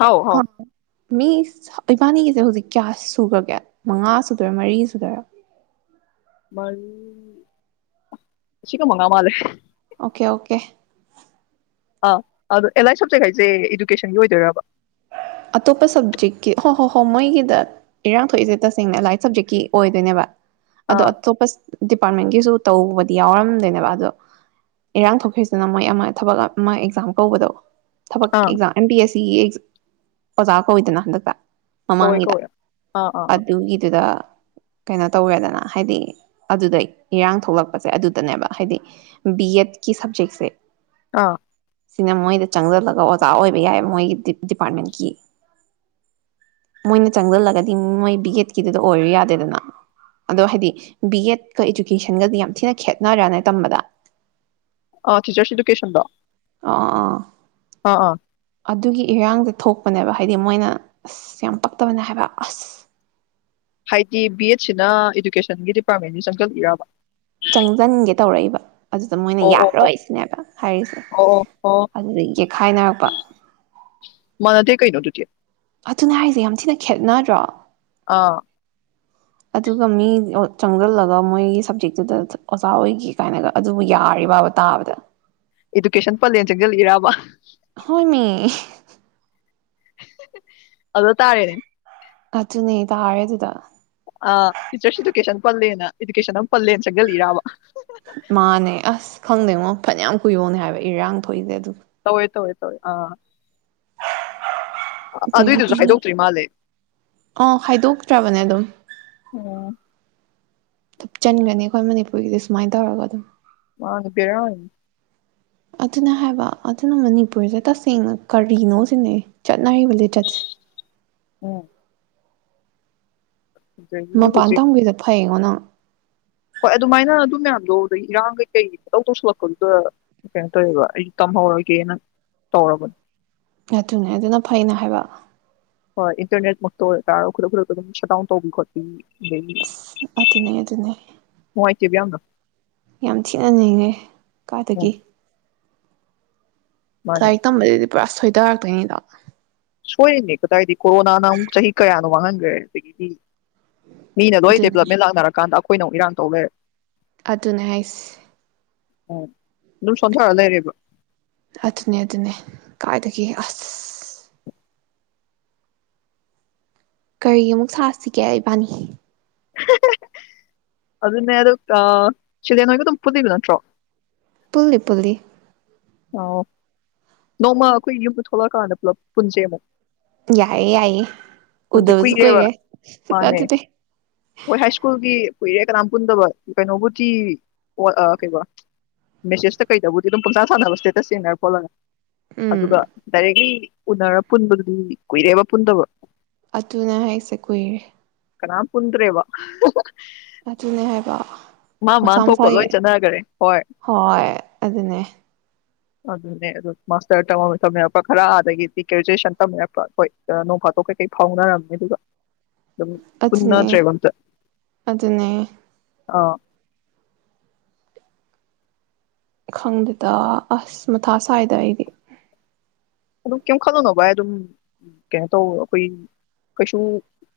ꯍꯥꯎ ꯍꯥꯎ ꯑꯪ ꯃꯤꯁ ꯏꯕꯥꯅꯤꯒꯤꯁꯦ ꯍꯧꯖꯤꯛ ꯀꯌꯥ ꯁꯨꯈ꯭ꯔꯒꯦ ꯃꯉꯥ ꯁꯨꯗꯣꯏꯔꯥ ꯃꯔꯤ ꯁꯨꯗꯣꯏꯔꯥ ꯃꯔ ꯁꯤ ꯀ ꯃꯉ ꯃꯥꯜꯂꯦ ꯑꯣꯀꯦ ꯑꯣꯀꯦ ꯑꯥ ꯑꯗꯨꯗꯣ ꯑꯦꯂꯥꯏꯟ ꯁꯞꯖꯦꯛ ꯍꯥꯏꯁꯦ ꯏꯗꯨꯀꯦꯁꯟꯒꯤ ꯑꯣꯏꯗꯣꯏꯔꯕ ꯑꯇꯣꯞꯄ ꯁꯕꯖꯦꯛꯀꯤ ꯍꯣ ꯍꯣꯏ ꯍꯣꯏ ꯃꯣꯏꯒꯤꯗ ꯏꯔꯥꯡ ꯊꯣꯛꯏꯁꯦ ꯇꯁꯦꯡꯅ ꯑꯦꯂꯥꯏꯟ ꯁꯕꯖꯦꯛꯀꯤ ꯑꯣꯏꯗꯣꯏꯅꯦꯕ ꯑꯗ ꯑꯥ ꯑꯇꯣꯞꯄ ꯑꯄꯥꯔꯠꯃꯦꯟꯒꯤꯁꯨ ꯇꯧꯕꯗꯤ ꯌꯥꯎꯔꯝꯗꯣꯏꯅꯦꯕ ꯑꯗꯣ ꯏꯔꯥꯡ ꯊꯣꯛꯈꯤꯁꯤꯅ ꯃꯣꯏ ꯑꯃ ꯊꯕꯛ ꯑꯃ ꯑꯦꯛꯖꯥꯝ ꯀꯧꯕꯗꯣ ꯊꯕꯛ ꯑꯥ ꯑꯦꯛꯖꯥꯝ ꯑꯦꯝ ꯄꯤ ꯑꯦꯁ ꯇꯤꯌꯦꯁ ꯑꯣꯖꯥ ꯀꯧꯏꯗꯅ ꯍꯟꯗꯛꯇ ꯀꯧꯋꯦ ꯃꯃꯥꯡꯒꯤꯗ ꯀꯧꯋꯦ ꯑꯥ ꯑꯥ ꯑꯥ ꯑꯗꯨꯒꯤꯗꯨꯗ ꯀꯩꯅꯣ ꯇꯧꯋꯦꯗꯅ ꯍꯥꯏꯗꯤ ꯑꯗꯨꯗ ꯏꯔꯥꯡ ꯊꯣꯛꯂꯛꯄꯁꯦ ꯑꯗꯨꯗꯅꯦꯕ ꯍꯥꯏꯗꯤ ꯕꯤ ꯑꯦꯠꯀꯤ ꯁꯕꯖꯦꯛꯁꯦ ꯑꯥ ꯁꯤꯅ ꯃꯣꯏꯗ ꯆꯪꯁꯤꯜꯂꯒ ꯑꯣꯖꯥ ꯑꯣꯏꯕ ꯌꯥꯏ ꯃꯣꯏꯒꯤ ꯗꯤꯄꯥꯔꯠꯃꯦꯟꯀꯤ ꯃꯣꯏꯅ ꯆꯪꯖꯤꯜꯂꯒꯗꯤ ꯃꯣꯏ ꯕꯤ ꯑꯦꯗꯀꯤꯗꯨꯗ ꯑꯣꯏꯔꯨ ꯌꯥꯗꯦꯗꯅ ꯑꯗꯣ ꯍꯥꯏꯗꯤ ꯕꯤ ꯑꯦꯗꯀ ꯏꯗꯨꯀꯦꯁꯟꯒꯗꯤ ꯌꯥꯝ ꯊꯤꯅ ꯈꯠꯅꯗꯔ ꯇꯝꯕꯗ ꯑꯥ ꯇꯤꯆꯔꯁ ꯏꯗꯨꯀꯦꯁꯟꯗꯣ ꯑꯥ ꯑꯥ ꯑꯥ ꯑꯥ ꯑꯗꯨꯒꯤ ꯏꯔꯥꯡꯁꯦ ꯊꯣꯛꯄꯅꯦꯕ ꯍꯥꯏꯗꯤ ꯃꯣꯏꯅ ꯑꯁ ꯌꯥꯝ ꯄꯛꯇꯕꯅꯦ ꯍꯥꯏꯕ ꯑꯁ ꯍꯥꯏꯗꯤ ꯕꯤ ꯑꯦꯠꯁꯤꯅ ꯏꯗꯨꯀꯦꯁꯟꯒꯤ ꯗꯤꯄꯥꯔꯠꯃꯦꯟꯒꯤ ꯆꯪꯁꯤꯟꯂꯤꯔꯕ ꯆꯪꯖꯟꯒꯦ ꯇꯧꯔꯛꯏꯕ꯫ ꯑꯗꯨꯗ ꯃꯣꯏꯅ ꯑꯣ ꯑꯣ ꯑꯣ ꯌꯥꯔꯣꯏꯁꯤꯅꯦꯕ ꯍꯥꯏꯔꯤꯁꯦ ꯑꯣ ꯑꯣ ꯑꯣ ꯑꯗꯨꯗꯒꯤ ꯌꯦꯠꯈꯥꯏꯅꯔꯛꯄ꯫ ꯃꯥꯟꯅꯗꯦ [unintelligible] ꯑꯗꯨꯅꯦ ꯍꯥꯏꯁꯦ ꯌꯥꯝ ꯊꯤꯅ ꯈꯦꯠꯅꯗ꯭ꯔꯣ꯫ ꯑꯥ ꯑꯗꯨꯒ ꯃꯤ ꯆꯪꯁꯤꯜꯂꯒ ꯑꯃꯨꯛ ꯃꯣꯏꯒꯤ ꯁꯞꯖꯦꯛꯇꯨꯗ ꯑꯣꯖꯥ ꯑꯣꯏꯒꯦ ꯀꯥꯏꯅꯒ ꯑꯗꯨꯕꯨ ꯌꯥꯔꯤꯕꯕ ꯇꯥꯕꯗ꯫ ꯏꯗꯨꯀꯦꯁꯟ ꯄꯜꯂꯦꯟꯅ ꯆꯡꯖꯜꯂꯤꯔꯕ ꯍꯣꯏꯃꯤ ꯑꯗ ꯇꯥꯔꯦꯅꯦ ꯑꯗꯨꯅꯤ ꯇꯥꯔꯦ ꯑꯗꯨꯗ ꯑ ꯇꯤꯆꯔꯁ ꯏꯗꯨꯀꯦꯁꯟ ꯄꯜꯂꯦꯅ ꯏꯗꯨꯀꯦꯁꯟ ꯑꯃ ꯄꯜꯂꯦꯅ ꯆꯪꯖꯜꯂꯤꯔꯕ ꯃꯥꯅꯦ ꯑꯁ ꯈꯪꯗꯦꯉꯣ ꯐꯅꯌꯥꯝ ꯀꯨꯏꯕꯨꯛꯅꯦ ꯍꯥꯏꯕ ꯏꯔꯥꯡ ꯊꯣꯛꯏꯖꯦ ꯑꯗꯨ ꯇꯧꯋꯦ ꯇꯧꯋꯦ ꯇꯧꯋꯏ ꯑꯥ ꯑ- ꯑꯗꯨꯏꯗꯨꯁꯨ ꯑꯗꯒꯤꯗꯤ ꯍꯥꯏꯗꯣꯛꯇ꯭ꯔꯤ ꯃꯥꯜꯂꯦ ꯑꯥ ꯈꯥꯏꯗꯣꯛꯇ꯭ꯔꯕꯅꯦ ꯑꯗꯨꯝ ꯎꯝ ꯊꯨꯞꯆꯟꯒꯅꯤ ꯑꯩꯈꯣꯏ ꯃꯅꯤꯄꯨꯔꯒꯤꯗꯤ ꯁꯨꯃꯥꯏꯅ ꯇꯧꯔꯒ ꯃꯥꯅꯤ ꯕꯦꯔꯥꯅꯤ ꯑꯗꯨꯅ ꯍꯥꯏꯕ ꯑꯗꯨꯅ ꯃꯅꯤꯄꯨꯔꯗ ꯇꯁꯦꯡꯅ ꯀꯔꯤꯅꯣ ꯁꯤꯅꯤ ꯆꯠꯅꯔꯤꯕ ꯂꯤꯆꯠꯁꯦ ꯎꯝ꯫ ꯑꯗꯒꯤ ꯃꯄꯥꯟ ꯍꯧꯖꯤꯛ ꯇꯝꯒꯤꯕꯗꯣ ꯐꯩꯌꯦꯉꯣ ꯅꯪ ꯍꯣꯏ ꯑꯗꯨꯃꯥꯏꯅ ꯑꯗꯨ ꯃꯌꯥꯝꯗꯣ ꯑꯩ ꯏꯔꯥꯡ ꯀꯩꯀꯩ ꯄꯨꯡꯇꯧ ꯇꯧꯁꯤꯜꯂꯛꯄꯗꯨꯗ ꯀꯩꯅꯣ ꯇꯧꯋꯦꯕ ꯑꯩꯁꯨ ꯇꯝꯍꯧꯔꯒꯦꯅ ꯇꯧꯔꯕ ꯑꯗꯨꯅꯦ ꯑꯗꯨꯅ ꯐꯩꯅꯦ ꯍꯥꯏꯕ꯫ ꯍꯣꯏ ꯏꯟꯇꯔꯅꯦꯠ ꯃꯛꯇ ꯑꯣꯏ ꯇꯥꯔꯖꯨ ꯈꯨꯗꯛ ꯈꯨꯗꯛꯇ ꯑꯗꯨꯝ ꯁꯠꯗꯥꯎꯟ ꯇꯧꯕꯤ ꯈꯣꯠꯄꯤ ꯑꯗꯒꯤ ꯑꯁ ꯑꯗꯨꯅꯦ ꯑꯗꯨꯅꯦ꯫ [unintelligible] ꯌꯥꯝ ꯊꯤꯅ ꯅꯤꯍꯦ ꯎꯝ ꯀꯥꯏꯗꯒꯤ ꯃꯥꯅꯦ ꯂꯥꯏꯔꯤꯛ ꯇꯝꯕꯗꯗꯤ ꯄꯨꯔꯥ ꯁꯣꯏ ꯇꯔꯛꯇꯣꯏꯅꯤꯗꯣ ꯁꯣꯏꯔꯤꯅꯦ ꯀꯗꯥꯏꯗꯤ ꯀꯣꯔꯣꯅꯥꯅ ꯑꯃꯨꯛ ꯆꯍꯤ ꯀꯌꯥꯅꯣ ꯃꯥꯡꯍꯟꯈ꯭ꯔꯦ ꯑꯗꯒꯤꯗꯤ ꯃꯤꯅ ꯂꯣꯏ ꯑꯗꯨꯅꯦ ꯗꯦꯕꯂꯞꯃꯦꯟ ꯂꯥꯛꯅꯔꯀꯥꯟꯗ ꯑ ꯑꯩꯈꯣꯏꯅ ꯑꯃꯨꯛ ꯏꯔꯥꯡ ꯇꯧ ꯂꯩꯔꯦ ꯑꯗꯨꯅꯦ ꯍꯤꯏꯁꯦ꯫ ꯎꯝ ꯑꯗꯨꯝ ꯁꯣꯟꯊꯔ ꯂꯩꯔꯦꯕ꯫ ꯑꯗꯨꯅꯦ ꯑꯗꯨꯅꯦ ꯀꯥꯏꯗꯒꯤ ꯑꯁ ꯀꯔꯤ ꯑꯃꯨꯛ ꯁꯥꯁꯤꯒꯦ ꯏꯕꯥꯅꯤ [unintelligible] ꯑꯗꯨꯅꯦ ꯑꯗꯨ ꯑꯥ ꯁꯤꯗꯦꯟ ꯍꯣꯏꯒ ꯑꯗꯨꯝ ꯄꯨꯕꯤꯕ ꯅꯠꯇ꯭ꯔꯣ꯫ ꯄꯨꯜꯂꯤ ꯄꯨꯜꯂꯤ꯫ ꯑꯣ ꯅꯣꯡꯃ ꯑꯩꯈꯣꯏ ꯌꯨꯝꯗ ꯊꯣꯛꯂꯛꯑꯀꯥꯟꯗ ꯄꯨꯂꯞ ꯄꯨꯟꯖꯦꯕ꯫ ꯌꯥꯏ ꯌꯥꯏ ꯄꯨꯟꯁꯦ ꯎꯗꯕꯁꯨ ꯀꯨꯏꯔꯦꯕ ꯀꯨꯏꯔꯦ ꯃꯥꯅꯦ [unintelligible] ꯍꯣꯏ ꯍꯥꯏ ꯁ꯭ꯀꯨꯜꯒꯤ ꯀꯨꯏꯔꯦ ꯀꯅꯥꯝ ꯄꯨꯟꯗꯕ ꯀꯩꯅꯣꯕꯨꯗꯤ ꯀꯩꯕ ꯃꯦꯁꯦꯁꯇ ꯀꯩꯗꯕꯨꯗꯤ ꯑꯗꯨꯝ ꯄꯪꯁꯥ ꯁꯥꯅꯕ ꯏꯁꯇꯦꯇꯁ ꯌꯦꯡꯅ ꯈꯣꯠꯂꯒ ꯎꯝ ꯑꯗꯨꯒ ꯗꯥꯏꯔꯦꯛꯂꯤ ꯎꯅꯔ ꯄꯨꯟꯕꯗꯨꯗꯤ ꯀꯨꯏꯔꯦꯕ ꯄꯨꯟꯗꯕ ꯑꯗꯨꯅꯦ ꯍꯥꯏꯁꯦ ꯀꯨꯏꯔꯦ ꯀꯅꯥꯝ ꯄꯨꯟꯗꯔꯦꯕ ꯑꯗꯨꯅꯦ ꯍꯥꯏꯕ ꯃꯥ ꯃꯥ ꯃꯁꯥ ꯊꯣꯛꯄ ꯂꯣꯏ ꯃꯁꯥꯒꯤ ꯆꯠꯅꯒꯔ꯭ꯦ ꯍꯣꯏ ꯍꯣꯏ ꯑꯗꯨꯅꯦ ꯑꯗꯨꯅꯦ ꯑꯗꯨ ꯃꯥꯁꯇꯔ ꯊꯧꯅꯔꯛꯄ ꯈꯔ ꯑꯗꯒꯤꯗꯤ ꯒ꯭ꯔꯦꯖꯨꯋꯦꯁꯟ ꯇꯧꯅꯔꯛꯄ ꯑꯩꯈꯣꯏ ꯅꯣꯡ ꯐꯥꯇꯣꯛ ꯀꯩꯀꯩ ꯐꯥꯎꯅꯔꯝꯃꯦ ꯑꯗꯨꯒ ꯑꯗꯨꯝ ꯑꯗꯨꯅꯦ ꯄꯨꯟꯅꯗꯔ꯭ꯦꯕ ꯑꯝꯇ ꯑꯗꯨꯅꯦ ꯑꯥ ꯈꯪꯗꯦꯗ ꯑꯁ ꯃꯊꯥ ꯁꯥꯏꯗ ꯑꯩꯗꯤ ꯑꯗꯨꯝ ꯀꯩꯝ ꯈꯜꯂꯨꯅꯣ ꯚꯥꯏ ꯑꯗꯨꯝ ꯀꯩꯅꯣ ꯇꯧ ꯑꯩꯈꯣꯏ ꯀꯩꯁꯨ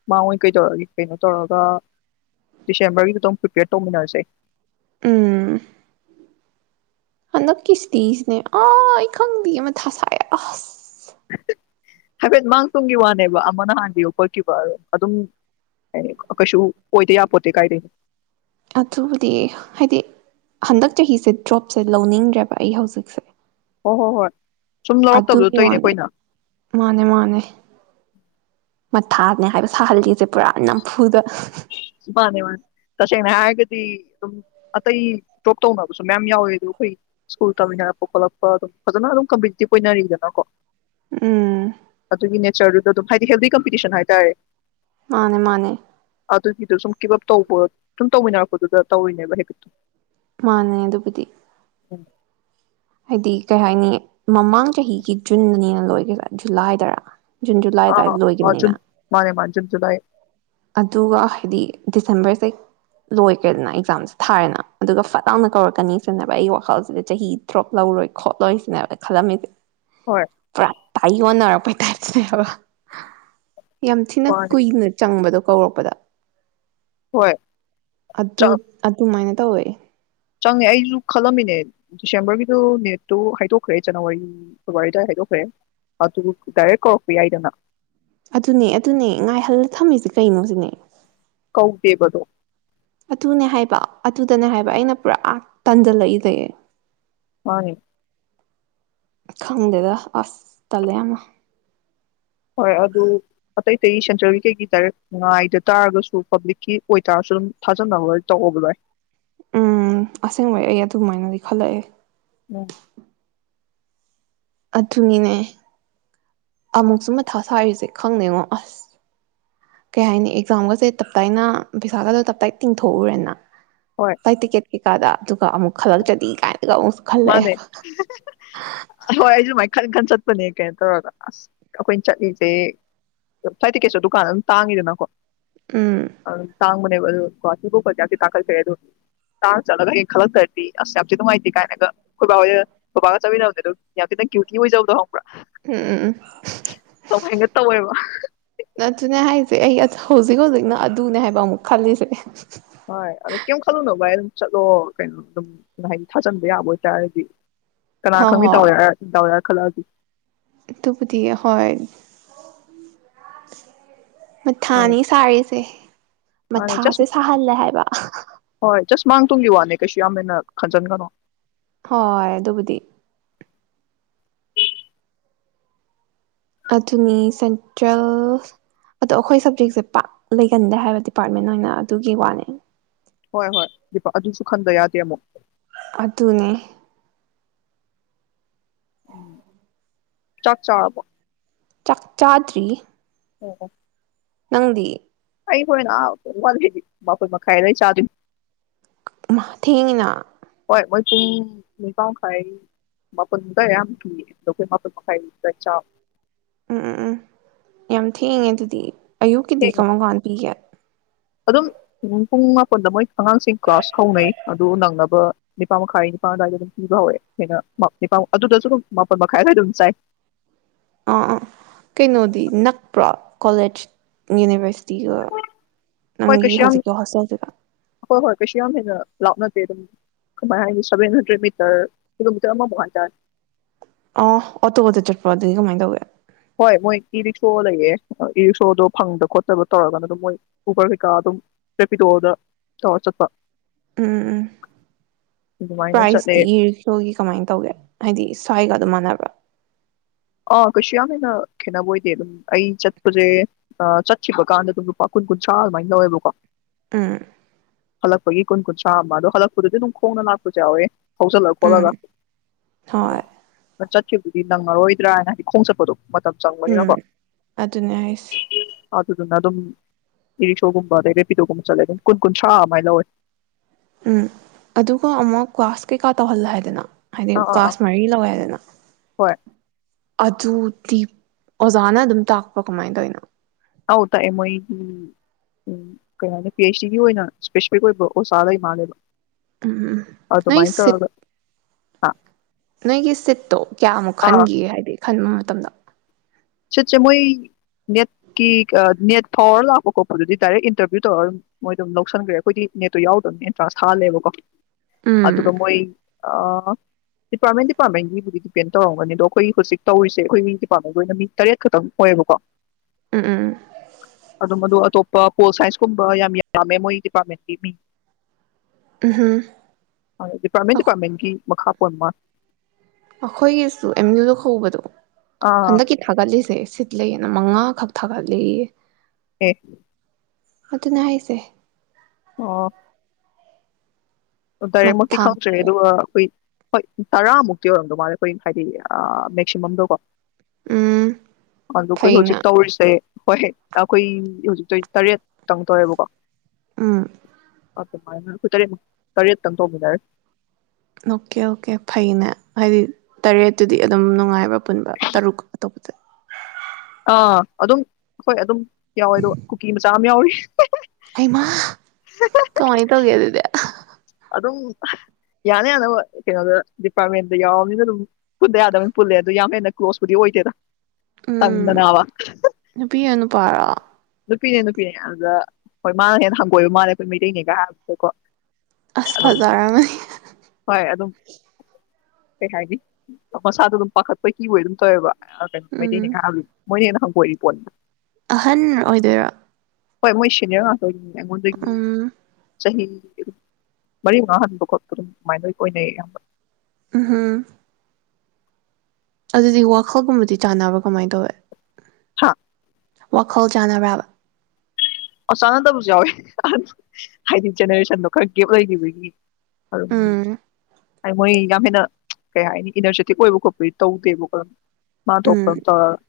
ꯃꯥꯡꯑꯣꯏ ꯀꯩꯗꯧꯔꯒꯦ ꯀꯩꯅꯣ ꯇꯧꯔꯒ ꯗꯤꯁꯦꯝꯕꯔꯒꯤꯗꯨꯗꯪ ꯄ꯭ꯔꯤꯄꯦꯔ ꯇꯧꯃꯤꯟꯅꯔꯁꯦ ꯎꯝ ꯍꯟꯗꯛꯀꯤ [unintelligible] ꯅꯦ ꯑ ꯈꯪꯗꯦꯌꯦ ꯃꯊꯥ ꯁꯥꯏꯌꯦ ꯍꯥꯏꯐꯦꯠ ꯃꯥꯡ ꯇꯨꯡꯒꯤ ꯋꯥꯅꯦꯕ ꯑꯃꯅ ꯍꯥꯟꯒꯤꯕꯥ ꯈꯣꯠꯈꯤꯕ ꯑꯗꯨꯝ ꯀꯩꯁꯨ ꯑꯣꯏꯗ ꯌꯥꯄꯣꯠꯇꯦ ꯀꯥꯏꯗꯩꯩ ꯑꯗꯨꯕꯨꯗꯤ ꯍꯥꯏꯗꯤ ꯍꯟꯗꯛ ꯆꯍꯤꯁꯦ ꯗ꯭ꯔꯣꯞꯁꯦ ꯂꯧꯅꯤꯡꯗ꯭ꯔꯦꯕ ꯑꯩ ꯍꯧꯖꯤꯛꯁꯦ ꯍꯣꯏ ꯍꯣꯏ ꯍꯣꯏ ꯁꯨꯝ ꯂꯧꯔꯛꯇꯕꯗꯨ ꯑꯗꯨꯒꯤ ꯇꯧꯏꯅꯦ ꯋꯥꯅꯦ ꯑꯩꯈꯣꯏꯅ ꯃꯥꯅꯦ ꯃꯥꯅꯦ ꯃꯊꯥꯅꯦ ꯍꯥꯏꯕ ꯁꯥꯍꯜꯂꯤꯁꯦ ꯄꯨꯔꯥ ꯅꯝꯐꯨꯗ ꯃꯥꯅꯦ ꯃꯥꯅꯦ ꯇꯁꯦꯡꯅ ꯍꯥꯏꯔꯒꯗꯤ ꯑꯗꯨꯝ ꯑꯇꯩ ꯗ꯭ꯔꯣꯞ ꯇꯧꯅꯕꯁꯨ ꯃꯌꯥꯝ ꯌꯥꯎꯋꯦ ꯑꯣ ꯑꯩꯈꯣꯏ ꯁ꯭ꯀꯨꯜ ꯇꯝꯃꯤꯟꯅꯔꯛꯄ ꯈꯣꯠꯂꯛꯄ ꯑꯗꯨꯝ ꯐꯖꯅ ꯑꯗꯨꯝ ꯀꯝꯄꯤꯇꯤꯇꯤꯞ ꯑꯣꯏꯅꯔꯤꯗꯅꯀꯣ ꯎꯝ ꯑꯗꯨꯒꯤꯅꯦ ꯁꯔꯗꯨꯗ ꯑꯗꯨꯝ ꯍꯥꯏꯗꯤ ꯍꯦꯜꯗꯤ ꯀꯝꯄꯤꯇꯤꯁꯟ ꯍꯥꯏꯇꯥꯔꯦ ꯃꯥꯅꯦ ꯃꯥꯅꯦ ꯑꯗꯨꯒꯤꯗꯣ ꯁꯨꯝ ꯀꯤꯞ ꯑꯞ ꯇꯧꯕ ꯁꯨꯝ ꯇꯧꯃꯤꯟꯅꯔꯛꯄꯗꯨꯗ ꯇꯧꯔꯤꯅꯦꯕ [unintelligible] ꯃꯥꯅꯦ ꯑꯗꯨꯕꯨꯗꯤ [unintelligible] ꯍꯥꯏꯗꯤ ꯀꯩ ꯍꯥꯏꯅꯤ ꯃꯃꯥꯡ ꯆꯍꯤꯒꯤ ꯖꯨꯟꯗꯅꯤꯅ ꯂꯣꯏꯒꯤꯗꯣ ꯖꯨꯂꯥꯏꯗꯔ ꯖꯨꯟ ꯖꯨꯂꯥꯏ ꯑꯗꯨꯋꯥꯏꯗ ꯑꯥ ꯖꯨꯟ ꯂꯣꯏꯈꯤꯕꯅꯤꯅ ꯃꯥꯅꯦ ꯃꯥꯅꯦ ꯖꯨꯟ ꯖꯨꯂꯥꯏꯗ ꯑꯗꯨꯒ ꯍꯥꯏꯗꯤ ꯗꯤꯁꯦꯝꯕꯔꯁꯦ ꯂꯣꯏꯈ꯭ꯔꯦꯗꯅ ꯑꯦꯛꯖꯥꯝꯁꯦ ꯊꯥꯔꯦꯅ ꯑꯗꯨꯒ ꯐꯠ ꯂꯥꯎꯅ ꯀꯧꯔꯛꯀꯅꯤꯁꯤꯅꯦꯕ ꯑꯩ ꯋꯥꯈꯜꯁꯤꯗ ꯆꯍꯤ ꯗ꯭ꯔꯣꯞ ꯂꯧꯔꯣꯏ ꯈꯣꯠꯂꯣꯏꯁꯤꯅꯦꯕ ꯈꯜꯂꯝꯃꯤꯁꯦ ꯍꯣꯏ ꯄ꯭ꯔ ꯇꯥꯏꯣꯟꯅꯔ [unintelligible] ꯌꯥꯝ ꯊꯤꯅ ꯃꯥꯅꯦ ꯀꯨꯏꯅ ꯆꯪꯕꯗꯣ ꯀꯧꯔꯛꯄꯗ ꯍꯣꯏ ꯆꯥꯛ ꯑꯗꯨ ꯑꯗꯨꯃꯥꯏꯅ ꯇꯧꯋꯦ ꯆꯪꯉꯦ ꯑꯩꯁꯨ ꯈꯜꯂꯝꯃꯤꯅꯦ ꯗꯤꯁꯦꯝꯕꯔꯒꯤꯗ ꯅꯦꯠꯇꯣ ꯍꯥꯏꯗꯣꯛꯈ꯭ꯔꯦ ꯖꯅꯋꯥꯔꯤ ꯐꯦꯕꯋꯥꯔꯤꯗ ꯍꯥꯏꯗꯣꯛꯈ꯭ꯔꯦ ꯑꯗꯨ ꯗꯥꯏꯔꯦꯛ ꯀꯧꯔꯛꯄ ꯌꯥꯏꯗꯅ ꯑꯗꯨꯅꯦ ꯑꯗꯨꯅꯦ ꯉꯥꯏꯍꯜꯂ ꯊꯝꯃꯤꯁꯦ ꯀꯩꯅꯣ ꯁꯤꯅꯦ ꯀꯧꯗꯦꯕꯗꯣ ꯑꯗꯨꯅꯦ ꯍꯥꯏꯕ ꯑꯗꯨꯗꯅꯦ ꯍꯥꯏꯕ ꯑꯩꯅ ꯄꯨꯔꯥ ꯇꯟꯖꯜꯂꯛꯏꯁꯦ ꯃꯥꯅꯤ ꯈꯪꯗꯦꯗ ꯑꯁ ꯇꯜꯂꯦ ꯌꯥꯝꯅ ꯍꯣꯏ ꯑꯗꯨ ꯑꯇꯩ ꯑꯇꯩ ꯁꯦꯟꯇ꯭ꯔꯦꯜꯒꯤ ꯀꯩꯒꯤ ꯗꯥꯏꯔꯦꯛ ꯉꯥꯏꯗ ꯇꯥꯔꯒꯁꯨ ꯄꯕ꯭ꯂꯤꯛꯀꯤ ꯑꯣꯏꯇꯥꯔꯁꯨ ꯑꯗꯨꯝ ꯊꯥꯖꯅꯕ ꯂꯣꯏ ꯇꯧꯑꯣꯕ ꯂꯣꯏ ꯎꯝ ꯑꯁꯦꯡꯕꯩ ꯑꯩ ꯑꯗꯨꯃꯥꯏꯅꯗꯤ ꯈꯜꯂꯛꯑꯦ ꯎꯝ ꯑꯗꯨꯅꯤꯅꯦ ꯑꯃꯨꯛꯁꯨ ꯃꯊꯥ ꯁꯥꯔꯤꯁꯦ ꯈꯪꯗꯦꯉꯣ ꯑꯁ ꯀꯩ ꯍꯥꯏꯅꯤ ꯑꯦꯛꯖꯥꯝꯒꯁꯦ ꯇꯞꯇꯥꯏꯅ ꯄꯩꯁꯥꯒꯗꯣ ꯇꯞꯇꯥꯏ ꯇꯤꯡꯊꯣꯛꯎꯔꯦꯅ ꯍꯣꯏ ꯇꯥꯏ ꯇ ꯀꯦ ꯀꯩꯀꯥꯗ ꯑꯗꯨꯒ ꯑꯃꯨꯛ ꯈꯜꯂꯛꯆꯅꯤ ꯀꯥꯏꯅ ꯃꯥꯅꯦ ꯍ ꯑꯩꯁꯨ ꯃꯥꯏ ꯈꯟ ꯈꯟ ꯆꯠ ꯆꯠꯄꯅꯦ ꯀꯩꯅꯣ ꯇꯧꯔꯒ ꯑꯁ ꯑꯩꯈꯣꯏꯅ ꯆꯠꯂꯤꯁꯦ ꯐ꯭ꯂꯥꯏꯠ ꯇꯤꯀꯦꯠꯁꯨ ꯗꯨꯀꯥꯟꯗ ꯑꯗꯨꯝ ꯇꯥꯡꯉꯤꯗꯅꯀꯣ ꯎꯝ ꯑꯪ ꯇꯥꯡꯕꯅꯤ ꯀꯩꯕ ꯑꯗꯨꯒ ꯒ꯭ꯨꯋꯍꯥꯇꯤꯕꯨ ꯇꯥꯡꯈꯠꯈ꯭ꯔꯦ ꯑꯗꯨꯛ ꯇꯥꯡ ꯆꯠꯂꯒ ꯍꯥꯌꯦꯡ ꯈꯜꯂꯛꯇ꯭ꯔꯗꯤ ꯑꯁ ꯌꯥꯝ ꯊꯤꯅ ꯅꯨꯡꯉꯥꯏꯦ ꯀꯥꯏꯅꯒ ꯈꯣꯏꯕꯥ ꯍꯣꯏꯒ ꯕꯥꯕꯥꯒ ꯆꯠꯃꯤꯟꯅꯕꯗꯣ ꯌꯥꯝ ꯊꯤꯅ ꯀ꯭ꯌꯨꯇꯤꯒ ꯑꯣꯏꯖꯕꯗꯣ ꯈꯪ ꯎꯝ ꯑꯗꯨꯃꯥꯏꯅ ꯇꯧꯋꯦꯕ ꯅꯠꯇꯅꯦ ꯍꯥꯏ ꯑꯩ ꯑꯗꯨ ꯍꯧꯖꯤꯛ ꯍꯧꯖꯤꯛꯅ ꯑꯗꯨꯅꯦ ꯍꯥꯏꯕ ꯑꯃꯨꯛ ꯈꯜꯂꯤꯁꯦ ꯍꯣꯏ ꯑꯗꯣ ꯀꯩꯝ ꯈꯜꯂꯨꯅꯣ ꯚꯥꯏ ꯑꯗꯨꯝ ꯆꯠꯂꯣ ꯀꯩꯅꯣ ꯑꯗꯨꯝ ꯍꯥꯏꯗꯤ ꯊꯥꯖꯤꯟꯕ ꯌꯥꯕ ꯑꯣꯏꯇꯥꯔꯗꯤ ꯀꯅꯥ ꯍꯣꯏ ꯈꯪꯅꯤ ꯇ ꯍꯣꯏ ꯇ ꯈꯜꯂꯛꯑꯗꯤ ꯑꯗꯨꯕꯨꯗꯤ ꯍꯣꯏ ꯃꯥꯅꯦ ꯃꯊꯥꯅꯤ ꯁꯥꯔꯤꯁꯦ ꯃꯥꯅꯦ ꯖꯁ ꯃꯊꯥꯁꯦ ꯁꯥꯍꯜꯂꯦ ꯍꯥꯏꯕ ꯍꯣꯏ ꯖꯁ ꯃꯥꯡ ꯇꯨꯡꯒꯤ ꯋꯥꯅꯦ ꯀꯩꯁꯨ ꯌꯥꯝ ꯍꯦꯟꯅ ꯈꯟꯖꯟꯒꯅꯣ ꯍꯣꯏ ꯑꯗꯨꯕꯨꯗꯤ ꯑꯗꯨꯅꯤ ꯁꯦꯟꯇ꯭ꯔꯦꯜ ꯑꯗꯣ ꯑꯩꯈꯣꯏ ꯁꯞꯖꯦꯛꯁꯦ ꯄꯥꯛ ꯂꯩꯒꯟꯗꯦ ꯍꯥꯏꯕ ꯗꯤꯄꯥꯔꯠꯃꯦꯟ ꯑꯣꯏꯅ ꯑꯗꯨꯒꯤ ꯋꯥꯅꯦ ꯍꯣꯏ ꯍꯣꯏ ꯑꯗꯨꯁꯨ ꯈꯟꯗ ꯌꯥꯗꯦ ꯑꯃꯨꯛ ꯑꯗꯨꯅꯦ ꯎꯝ ꯆꯥꯛ ꯆꯥꯔꯕꯣ ꯆꯥꯛꯆꯥꯥꯗ꯭ꯔꯤ ꯑꯣ ꯑꯣ ꯅꯪꯗꯤ ꯑꯩ ꯍꯣꯔꯦꯟ ꯑꯥ ꯋꯥꯠꯂꯤ ꯃꯄꯟ ꯃꯈꯥꯏ ꯑꯗꯥꯏ ꯆꯥꯗꯣꯏꯅꯤ ꯃ ꯊꯦꯡꯉꯤꯅ ꯍꯣꯏ ꯃꯣꯏ ꯄꯨꯡ ꯅꯤꯄꯥꯟ ꯃꯈꯥꯏ ꯃꯥꯄꯟꯗꯥꯏ ꯌꯥꯝ ꯄꯤ ꯑꯗꯣ ꯑꯩꯈꯣꯏ ꯃꯥꯄꯟ ꯃꯈꯥꯏ ꯗ ꯆꯥꯕ ꯎꯝ ꯎꯝ ꯎꯝ ꯌꯥꯝ ꯊꯦꯡꯉꯦ ꯑꯗꯨꯗꯤ ꯑꯌꯨꯛꯀꯤꯗꯤ ꯊꯦꯡꯅ ꯀꯃ ꯀꯥꯟ ꯄꯤꯒꯦ ꯑꯗꯨꯝ ꯄꯨꯡ ꯃꯥꯄꯜꯗ ꯃꯣꯏ ꯑꯉꯥꯡꯁꯤꯡ ꯀ꯭ꯂꯥꯁ ꯍꯧꯅꯩ ꯑꯗꯨ ꯅꯪꯅꯕ ꯅꯤꯄꯥꯜ ꯃꯈꯥꯏ ꯅꯤꯄꯥꯥꯟ ꯑꯗꯨꯋꯥꯏꯗ ꯑꯗꯨꯝ ꯄꯤꯕ ꯍꯧꯋꯦ ꯑꯩꯅꯄꯥ ꯑꯗꯨꯗꯁꯨ ꯑꯗꯨꯝ ꯃꯥꯄꯜ ꯃꯈꯥꯏ ꯑꯗꯨꯋꯥꯏ ꯑꯗꯨꯝ ꯆꯥꯏ ꯑꯥ ꯀꯩꯅꯣꯗꯤ ꯅꯛꯄ꯭ꯔꯣ ꯀꯣꯂꯦꯖ ꯌꯨꯅꯤꯕꯔꯁꯤ ꯍꯣꯏ ꯀꯩꯁꯨ ꯌꯥꯝ ꯍꯣꯁꯇꯦꯜꯗꯨꯒ ꯍꯣꯏ ꯍꯣꯏ ꯀꯩꯁꯨ ꯌꯥꯝ ꯍꯦꯟꯅ ꯂꯥꯞꯅ ꯀꯃꯥꯏ ꯍꯥꯏꯅꯤ ꯁꯦꯚꯦꯟ ꯍꯟꯗ꯭ꯔꯦꯗ ꯃꯤꯇꯔ ꯀꯤꯂꯣꯃꯤꯇꯔ ꯑꯃ ꯃꯨꯛ ꯍꯥꯏ ꯇꯥꯔꯦ ꯑꯣ ꯑꯣꯇꯣ ꯗ ꯆꯠꯄ꯭ꯔ ꯑꯗꯨꯗꯤ ꯀꯃꯥꯏꯅ ꯇꯧꯒꯦ ꯍꯣꯏ ꯃꯣꯏ ꯏ ꯔꯤꯛꯁꯣ ꯂꯩꯌꯦ ꯏ ꯔꯤꯛꯁꯣꯗꯣ ꯐꯪꯗꯕ ꯈꯣꯠꯇꯕ ꯇꯧꯔꯒꯅ ꯑꯗꯨꯝ ꯃꯣꯏ ꯎꯕꯔ ꯀꯩꯀꯥ ꯑꯗꯨꯝ ꯔꯦꯄꯤꯗꯣꯗ ꯇꯧꯔ ꯆꯠꯄ ꯎꯝ ꯎꯝ ꯑꯗꯨꯃꯥꯏꯅ ꯆꯠꯂꯦ ꯄ꯭ꯔꯥꯏꯖꯇꯤ ꯏ ꯔꯤꯛꯁꯣꯒꯤ ꯀꯃꯥꯏꯅ ꯇꯧꯒꯦ ꯍꯥꯏꯗꯤ ꯁ꯭ꯋꯥꯏꯒ ꯑꯗꯨꯝ ꯃꯥꯟꯅꯕꯔꯣ ꯑꯥ ꯀꯩꯁꯨ ꯌꯥꯝ ꯍꯦꯟꯅ ꯈꯦꯠꯅꯕ ꯑꯣꯏꯗꯦ ꯑꯗꯨꯝ ꯑꯩ ꯆꯠꯄꯁꯦ ꯑꯥ ꯆꯠꯈꯤꯕ ꯀꯥꯟꯗ ꯑꯗꯨꯝ ꯂꯨꯄꯥ ꯀꯨꯟ ꯀꯨꯟꯊ꯭ꯔꯥ ꯑꯗꯨꯃꯥꯏꯅ ꯂꯧꯋꯦꯕꯀꯣ ꯎꯨꯝ ꯍꯜꯂꯛꯄꯒꯤ ꯀꯨꯟ-ꯀꯨꯟꯊ꯭ꯔꯥ ꯑꯃ ꯑꯗꯣ ꯍꯜꯂꯛꯄꯗꯨꯗꯤ ꯑꯗꯨꯝ ꯈꯣꯡꯅ ꯂꯥꯛꯄꯁꯨ ꯌꯥꯎꯋꯦ ꯍꯧꯖꯤꯜꯂ ꯎꯝ ꯈꯣꯠꯂꯒ ꯍꯣꯏ ꯑꯥ ꯆꯠ ꯁꯤꯕꯨꯗꯤ ꯅꯪꯉꯔꯣꯏ ꯗ꯭ꯔꯥ ꯍꯥꯏꯅ ꯈꯣꯡ ꯆꯠꯄꯗꯣ ꯃꯇꯝ ꯎꯝ ꯆꯪꯕꯅꯤꯅꯀꯣ ꯑꯗꯨꯅꯦ ꯍꯥꯏꯁꯦ ꯇꯤꯠ-ꯇꯤꯠ ꯑꯗꯨꯗꯨꯅ ꯑꯗꯨꯝ ꯏ-ꯔꯤꯁꯣꯒꯨꯝꯕ ꯑꯗꯩ ꯔꯦꯄꯤꯗꯣꯒꯨꯝꯕ ꯆꯠꯂꯦ ꯑꯗꯨꯝ ꯀꯨꯟ ꯀꯨꯟꯊ꯭ꯔꯥ ꯑꯗꯨꯃꯥꯏꯅ ꯂꯧꯋꯦ ꯎꯝ ꯑꯗꯨꯒ ꯑꯃꯨꯛ ꯀꯋꯥꯁ ꯀꯩꯀꯥ ꯇꯧꯍꯜꯂꯦ ꯍꯥꯏꯗꯅ ꯍꯥꯏꯗꯤ ꯑꯥ ꯑꯥ ꯑꯥ ꯀ꯭ꯂꯥꯁ ꯃꯔꯤ ꯂꯧꯋꯦ ꯍꯥꯏꯗꯅ ꯍꯣꯏ ꯑꯗꯨꯗꯤ ꯑꯣꯖꯥꯅ ꯑꯗꯨꯝ ꯇꯥꯛꯄ꯭ꯔꯣ ꯀꯃꯥꯏꯅ ꯇꯧꯔꯤꯅꯣ ꯑꯧ ꯇꯥꯛꯑ ꯃꯣꯏꯒꯤ ꯎꯝ ꯀꯩ ꯍꯥꯏꯅꯤ ꯄꯤ-ꯑꯩꯆ-ꯗꯤꯒꯤ ꯑꯣꯏꯅ ꯏꯁꯄꯦꯁꯤꯐꯤꯛ ꯑꯣꯏꯕ ꯑꯣꯖꯥ ꯂꯩꯕ ꯃꯥꯜꯂꯦꯕ ꯎꯝ-ꯎꯝ-ꯎꯝ ꯅꯩ ꯁꯤꯠ ꯍꯥ ꯅꯣꯏꯒꯤ ꯁꯤꯠꯇꯣ ꯀꯌꯥꯃꯨꯛ ꯑꯥ ꯈꯟꯒꯤꯒꯦ ꯍꯥꯏꯗꯤ ꯈꯟꯕ ꯃꯇꯝ ꯇꯝꯗ ꯁꯤꯠꯁꯦ ꯃꯣꯏ ꯅꯦꯠꯀꯤ ꯅꯦꯠ ꯐꯥꯎꯔ ꯂꯥꯛꯄ ꯈꯣꯠꯄꯗꯨꯗꯤ ꯗꯥꯏꯔꯦꯛ ꯏꯟꯇꯔꯚꯤꯌꯨ ꯇꯧꯔꯒ ꯑꯗꯨꯝ ꯃꯣꯏ ꯑꯗꯨꯝ ꯂꯧꯁꯟꯒ꯭ꯔꯦ ꯑꯩꯈꯣꯏꯗꯤ ꯅꯦꯠꯇꯣ ꯌꯥꯎꯗꯕꯅꯤꯅ ꯑꯦꯟꯇ꯭ꯔꯥꯟꯁ ꯊꯥꯍꯜꯂꯦꯕꯀꯣ ꯑꯗꯨꯒ ꯎꯝ ꯃꯣꯏ ꯑꯥ ꯗꯤꯄꯥꯔꯠꯃꯦꯟ ꯗꯤꯄꯥꯔꯠꯃꯦꯟꯒꯤꯕꯨꯗꯤ ꯗꯤꯄꯦꯟ ꯇꯧꯔꯝꯒꯅꯤ ꯗꯣ ꯑꯩꯈꯣꯏ ꯍꯧꯖꯤꯛ ꯇꯧꯔꯤꯁꯦ ꯑꯩꯈꯣꯏ ꯗꯤꯄꯥꯔꯠꯃꯦꯟꯒꯤ ꯑꯣꯏꯅ ꯃꯤ ꯇꯔꯦꯠ ꯈꯛꯇꯪ ꯑꯣꯏꯌꯦꯕꯀꯣ ꯎꯝ ꯎꯝ ꯑꯗꯨꯝ ꯑꯗꯣ ꯑꯇꯣꯞꯄ ꯄꯣꯜ ꯁꯥꯏꯟꯁꯀꯨꯝꯕ ꯌꯥꯝ ꯌꯥꯝꯃꯦ ꯃꯣꯏ ꯗꯤꯄꯥꯔꯠꯃꯦꯟꯒꯤ ꯃꯤ ꯎꯝ ꯍꯨꯝ ꯗꯤꯄꯥꯔꯠꯃꯦꯟ ꯗꯤꯄꯥꯔꯠꯃꯦꯟꯒꯤ ꯃꯈꯥ ꯄꯣꯟꯕ ꯃꯥꯜ ꯑꯩꯈꯣꯏꯒꯤꯁꯨ ꯑꯦꯝ-ꯏꯌꯨꯗ ꯍꯧꯕꯗꯣ ꯑꯥ ꯍꯟꯗꯛꯀꯤ ꯊꯥꯒꯠꯂꯤꯁꯦ ꯁꯤꯠ ꯂꯩꯌꯦ ꯗ ꯃꯪꯉꯥ ꯈꯛ ꯊꯥꯒꯠꯂꯤꯌꯦ ꯑꯦ ꯑꯗꯨꯅꯦ ꯍꯥꯏꯁꯦ ꯑꯣ ꯗꯥꯏꯔꯦꯛꯃꯛꯇꯤ ꯃꯊꯥ ꯈꯪꯗ꯭ꯔꯦ ꯍꯥꯏꯕ ꯑꯗꯨꯒ ꯑꯩꯈꯣꯏ ꯍꯣꯏ ꯇꯔꯥꯃꯨꯛꯇꯤ ꯑꯣꯏꯔꯝꯗꯣ ꯃꯥꯜꯂꯦ ꯑꯩꯈꯣꯏ ꯍꯥꯏꯗꯤ ꯑꯥ ꯃꯦꯛꯁꯤꯃꯝꯗꯣꯀꯣ ꯎꯝ ꯑꯗꯨ ꯑꯈꯣꯏ ꯐꯩꯅ ꯍꯧꯖꯤꯛ ꯇꯧꯔꯤꯁꯦ ꯍꯣꯏ ꯑꯩꯈꯣꯏ ꯍꯧꯖꯤꯛ ꯇꯧꯔꯤꯁꯤ ꯇꯔꯦꯠ ꯇꯪ ꯇꯧꯋꯦꯕꯀꯣ ꯎꯝ ꯑꯗꯨꯃꯥꯏꯅ ꯑꯈꯣꯏ ꯇꯔꯦꯠꯃꯨꯛ ꯇꯔꯦꯠꯇꯪ ꯇꯧꯃꯤꯟꯅꯔꯤ ꯑꯣꯀꯦ ꯑꯣꯀꯦ ꯐꯩꯅꯦ ꯍꯥꯏꯗꯤ ꯇꯔꯦꯠꯇꯨꯗꯤ ꯑꯗꯨꯝ ꯅꯨꯡꯉꯥꯏꯕ ꯄꯨꯟꯕ ꯇꯔꯨꯛ ꯑꯇꯣꯞꯄ ꯑꯥ ꯑꯗꯨꯝ ꯍꯣꯏ ꯑꯗꯨꯝ ꯌꯥꯎꯋꯦ ꯑꯗꯣ ꯀꯨꯀꯤ ꯃꯆꯥ ꯑꯃ ꯌꯥꯎꯋꯦ ꯑꯩꯃ ꯀꯃꯥꯏ ꯇꯒꯦ ꯑꯗꯨꯗꯤ ꯑꯗꯨꯝ ꯌꯥꯅ ꯌꯥꯅꯕ ꯀꯩꯅꯣꯗ ꯗꯤꯄꯥꯔꯠꯃꯦꯟꯗ ꯌꯥꯎꯔꯕꯅꯤꯅ ꯑꯗꯨꯝ ꯈꯨꯠꯇ ꯌꯥꯗꯕꯅꯤ ꯄꯨꯜꯂꯦ ꯑꯗꯨ ꯌꯥꯝ ꯍꯦꯟꯅ ꯀ꯭ꯂꯣꯁꯄꯨꯗꯤ ꯑꯣꯏꯗꯦꯗ ꯎꯝ ꯇꯟꯗꯅꯕ ꯅꯨꯄꯤꯔꯥ ꯅꯨꯄꯥꯔꯣ ꯅꯨꯄꯤꯅꯦ ꯅꯨꯄꯤꯅꯦ ꯑꯗꯨꯗ ꯍꯣꯏ ꯃꯥꯅ ꯍꯦꯟꯅ ꯍꯪꯒꯣꯏꯕ ꯃꯥꯜꯂꯦ ꯑꯩꯈꯣꯏ ꯃꯩꯇꯩꯅꯦꯒ ꯍꯥꯏꯕꯗꯨꯗꯀꯣ ꯑꯁ ꯐꯖꯔꯝꯅꯤ ꯍꯣꯏ ꯑꯗꯨꯝ ꯀꯩ ꯍꯥꯏꯅꯤ ꯃꯁꯥꯗꯨ ꯑꯗꯨꯝ ꯄꯥꯈꯠꯄ ꯀꯤ ꯑꯣꯏ ꯑꯗꯨꯝ ꯇꯧꯋꯦꯕ ꯎꯝ [unintelligible] ꯃꯣꯏꯅꯦꯟ ꯍꯉꯒꯣꯏꯔꯤꯄꯣꯠꯅꯤ ꯑꯍꯟ ꯑꯣꯏꯗꯣꯏꯔꯣ ꯍꯣꯏ ꯃꯣꯏ ꯁꯦꯅꯤꯌꯔ ꯉꯛꯇ ꯑꯣꯏꯗꯨ ꯑꯩꯉꯣꯟꯗꯒꯤ ꯎꯝ ꯆꯍꯤ ꯃꯔꯤ ꯃꯉꯥ ꯍꯟꯕ ꯈꯣꯠꯄ ꯑꯗꯨꯝ ꯑꯗꯨꯃꯥꯏꯅ ꯂꯣꯏ ꯑꯣꯏꯅꯩꯌꯦ ꯑꯌꯥꯝꯕ ꯑꯝ ꯍꯨꯝ ꯑꯗꯨꯗꯤ ꯋꯥꯈꯜꯒꯨꯝꯕꯗꯤ ꯆꯥꯟꯅꯕ꯭ꯔꯥ ꯀꯃꯥꯏꯅ ꯇꯧꯋꯦ ꯍꯥ ꯋꯥꯈꯜ ꯆꯥꯟꯅꯕ꯭ꯔꯕ ꯑ ꯆꯥꯟꯅꯗꯕꯁꯨ ꯌꯥꯎꯋꯦ ꯍꯥꯏꯗꯤ ꯖꯦꯅꯦꯔꯦꯁꯟꯗꯣ ꯈꯔ ꯒꯦꯞ ꯂꯩꯈꯤꯕꯒꯤ ꯎꯝ [unintelligible] ꯍꯥꯏ ꯃꯣꯏ ꯌꯥꯝ ꯍꯦꯟꯅ ꯀꯩ ꯍꯥꯏꯅꯤ [unintelligible] ꯑꯣꯏꯕ ꯈꯣꯠꯄꯗꯤ ꯇꯧꯗꯦꯕ ꯃꯥ ꯊꯣꯛꯄ ꯎꯝ ꯑꯝ ꯇꯧꯔꯔ [inaudible]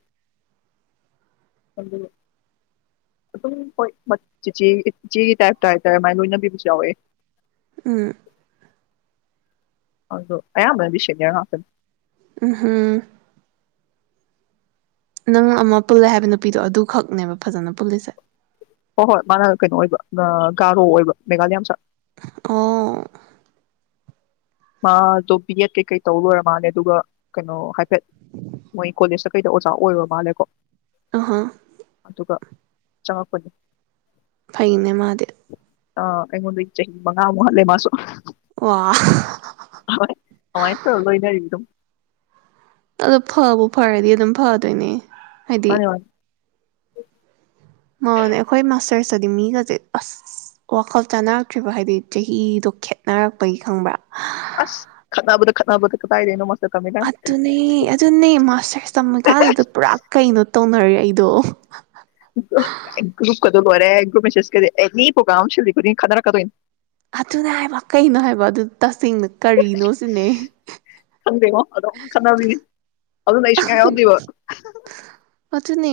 ꯑꯗꯨꯝ ꯍꯣꯏ ꯃ ꯆꯤꯆꯦ ꯏꯆꯦꯒꯤ ꯇꯥꯏꯞꯇ ꯍꯥꯏꯇꯥꯔꯦ ꯃꯥꯏꯅ ꯂꯣꯏꯅꯕꯤꯕꯁꯨ ꯌꯥꯎꯋꯦ [unintelligible] ꯑꯗꯣ ꯑꯌꯥꯝꯕꯅꯗꯤ ꯁꯦꯅꯤꯌꯔ ꯉꯥꯛꯇꯅꯤ [unintelligible] ꯅꯪ ꯑꯃ ꯄꯨꯜꯂꯦ ꯍꯥꯏꯕ ꯅꯨꯄꯤꯗꯣ ꯑꯗꯨꯈꯛꯅꯦꯕ ꯐꯖꯅ ꯄꯨꯜꯂꯤꯁꯦ ꯍꯣꯏ ꯍꯣꯏ ꯃꯥꯅ ꯀꯩꯅꯣ ꯑꯣꯏꯕ ꯒꯥꯥꯔꯣ ꯑꯣꯏꯕ ꯃꯦꯘꯥꯂꯤꯌꯥ ꯃꯆꯥ [unintelligible] ꯃꯥꯗꯣ ꯕꯤ ꯑꯦꯗ ꯀꯩꯀꯩ ꯇꯧꯔꯨꯔ ꯃꯥꯜꯂꯦ ꯑꯗꯨꯒ ꯀꯩꯅꯣ ꯍꯥꯏꯐꯦꯠ ꯃꯣꯏ ꯀꯣꯂꯦꯖꯇ ꯀꯩꯗ ꯑꯣꯖꯥ ꯑꯣꯏꯔꯨꯔ ꯃꯥꯜꯂꯦꯀꯣ ꯑꯍꯥ ꯗꯨꯒ ꯆꯡꯉꯛꯄꯅꯦ ꯐꯩꯅꯦ ꯃꯥꯗꯤ ꯑ ꯑꯩꯉꯣꯟꯗꯒꯤ ꯆꯍꯤ ꯃꯉꯥꯃꯨꯛ ꯍꯜꯂꯦ ꯃꯥꯁꯨ [unintelligible] ꯥꯍꯣꯏ ꯑꯃꯥꯏ ꯇꯎꯔ ꯂꯣꯏꯅꯔꯤ ꯑꯗꯨꯝ ꯑꯗꯣ ꯐꯕꯨ ꯐꯔꯗꯤ ꯑꯗꯨꯝ ꯐꯗꯣꯏꯅꯦ ꯍꯥꯏꯗꯤ ꯃꯥꯟꯅꯦ ꯃꯥꯟꯅꯦ [inaudible] ꯃꯥꯟꯅꯦ ꯑꯩꯈꯣꯏ ꯃꯥꯁꯇꯔꯁꯇꯗꯤ ꯃꯤꯒꯁꯦ ꯑꯁ ꯋꯥꯈꯜ ꯆꯥꯟꯅꯔꯛꯇ꯭ꯔꯤꯕ ꯍꯥꯏꯗꯤ ꯆꯍꯤꯗꯣ ꯈꯦꯠꯅꯔꯛꯄꯒꯤ ꯈꯪꯕ꯭ꯔꯥ ꯑꯁ ꯈꯠꯅꯥꯕꯗ ꯈꯠꯅꯥꯕꯗ ꯀꯗꯥꯥꯏꯗꯩꯩꯅꯣ ꯃꯁ ꯑꯗꯨꯅꯦ ꯑꯗꯨꯅꯦ ꯃꯥꯁꯔ ꯇꯝꯃꯦ ꯀꯥꯟꯅ ꯑꯗꯨ ꯄꯨꯔꯥ ꯀꯩꯩꯅꯣ ꯇꯧꯅꯔꯦ ꯑꯩꯗꯣ ꯂꯣꯏꯔꯦ ꯒꯔꯨꯞ ꯃꯦꯁꯦꯁꯀꯗꯤ ꯑꯦꯅꯤ ꯄꯣꯒꯔꯝ ꯑꯃ ꯁꯥꯒꯤ ꯈꯨꯗꯤꯡ ꯈꯠꯅꯔꯛꯀꯗꯣꯏꯅꯤ ꯑꯗꯨꯅꯦ ꯍꯥꯏꯕ ꯀꯩꯅꯣ ꯍꯥꯏꯕ ꯑꯗꯨ ꯇꯁꯦꯡꯅ ꯀꯔꯤꯅꯣ ꯁꯤꯅꯦ ꯈꯪꯗꯦꯉꯣ ꯑꯗꯨꯝ ꯈꯠꯅꯕꯤꯅꯤ ꯑꯗꯨꯅ ꯑꯩ ꯁꯨꯡꯌꯥ ꯌꯥꯎꯗꯦꯕ [unintelligible] ꯅꯦ